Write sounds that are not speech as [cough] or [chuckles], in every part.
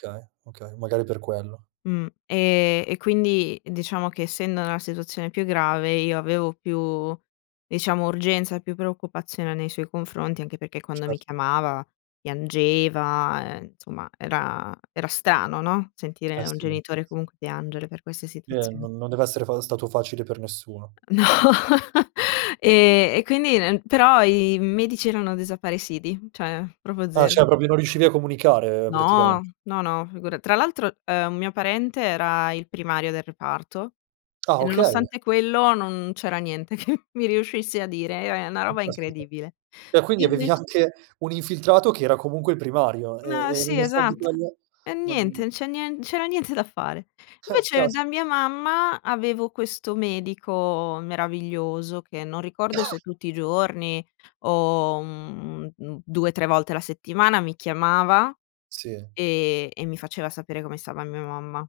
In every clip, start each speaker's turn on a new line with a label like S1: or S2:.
S1: Okay, okay, magari per quello.
S2: Mh, e e quindi diciamo che essendo nella situazione più grave io avevo più diciamo urgenza, più preoccupazione nei suoi confronti, anche perché quando
S1: Cer
S2: mi chiamava piangeva, ehm, insomma era era strano, no. Sentire un
S1: Astinenz
S2: genitore comunque piangere per queste
S1: Eh
S2: situazion
S1: non non deve essere fa stato facile per nessuno.
S2: No E e quindi n però i medici erano desaparecidi; cioè proprio
S1: Ah, cioè
S2: zero.
S1: proprio non riuscivi a comunicare praticament
S2: No, no, no, figura tra l'altro, ehm, un mio parente era il primario del reparto
S1: Ah
S2: e
S1: okay.
S2: nonostante quello non c'era niente che mi riuscisse a dire, e era na
S1: Mh,
S2: roba
S1: caspita.
S2: incredibile.
S1: E quindi
S2: Io
S1: avevi
S2: invece
S1: anche un infiltrato che era comunque il primario e
S2: No,
S1: e
S2: sì,
S1: nonostante
S2: esatt
S1: quello,
S2: e niente,
S1: non
S2: non c'è nie non c'era niente da fare.
S1: Eh,
S2: Invece
S1: cas
S2: da mia mamma avevo questo medico meraviglioso che non ricordo se
S1: [coughs]
S2: tutti i giorni o, mhmm, mhmm, 2, 3 volte la settimana mi chiamava
S1: Sì.
S2: e e mi faceva sapere come stava mia mamma.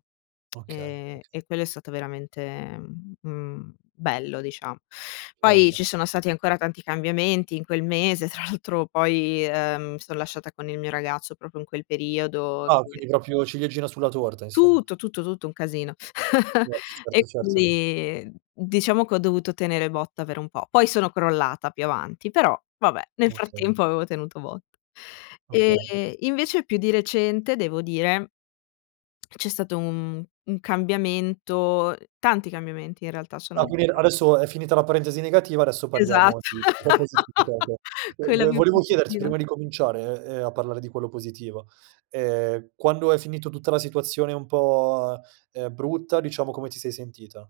S2: [smacks lips]
S1: Okay,
S2: Ehm,
S1: okay.
S2: e quello è stato veramente, mhmm, mhmm, bello dicia Poi
S1: Certo.
S2: ci sono stati ancora tanti cambiamenti in quel mese, tra l'altro poi, ehm, mi son lasciata con il mio ragazzo proprio in quel periodo, e
S1: Ah
S2: quindi
S1: quindi proprio ciliegina sulla torta insomm
S2: Tutto, tutto, tutto, un casino. [chuckles]
S1: Yes.
S2: E
S1: Certo, certo.
S2: quindi diciamo che ho dovuto tenere botta per un po'. Poi sono crollata più avanti, però vabbè, nel
S1: Okay.
S2: frattempo avevo tenuto botta.
S1: Okay.
S2: E invece più di recente devo dire [smacks lips] c'è stato un un cambiamento tanti cambiamenti in realtà
S1: Ah,
S2: sono
S1: quindi a adesso è finita la parentesi negativa, adesso
S2: Esat
S1: parliamo di qualcosa di più
S2: [laughs]
S1: [unintelligible]
S2: quella
S1: vo
S2: più
S1: volevo chiederti prima
S2: positiva.
S1: di cominciare, ehm, a parlare di quello positiva, ehm, quando hai finito tutta la situazione un po', ehm, brutta, diciamo, come ti sei sentita?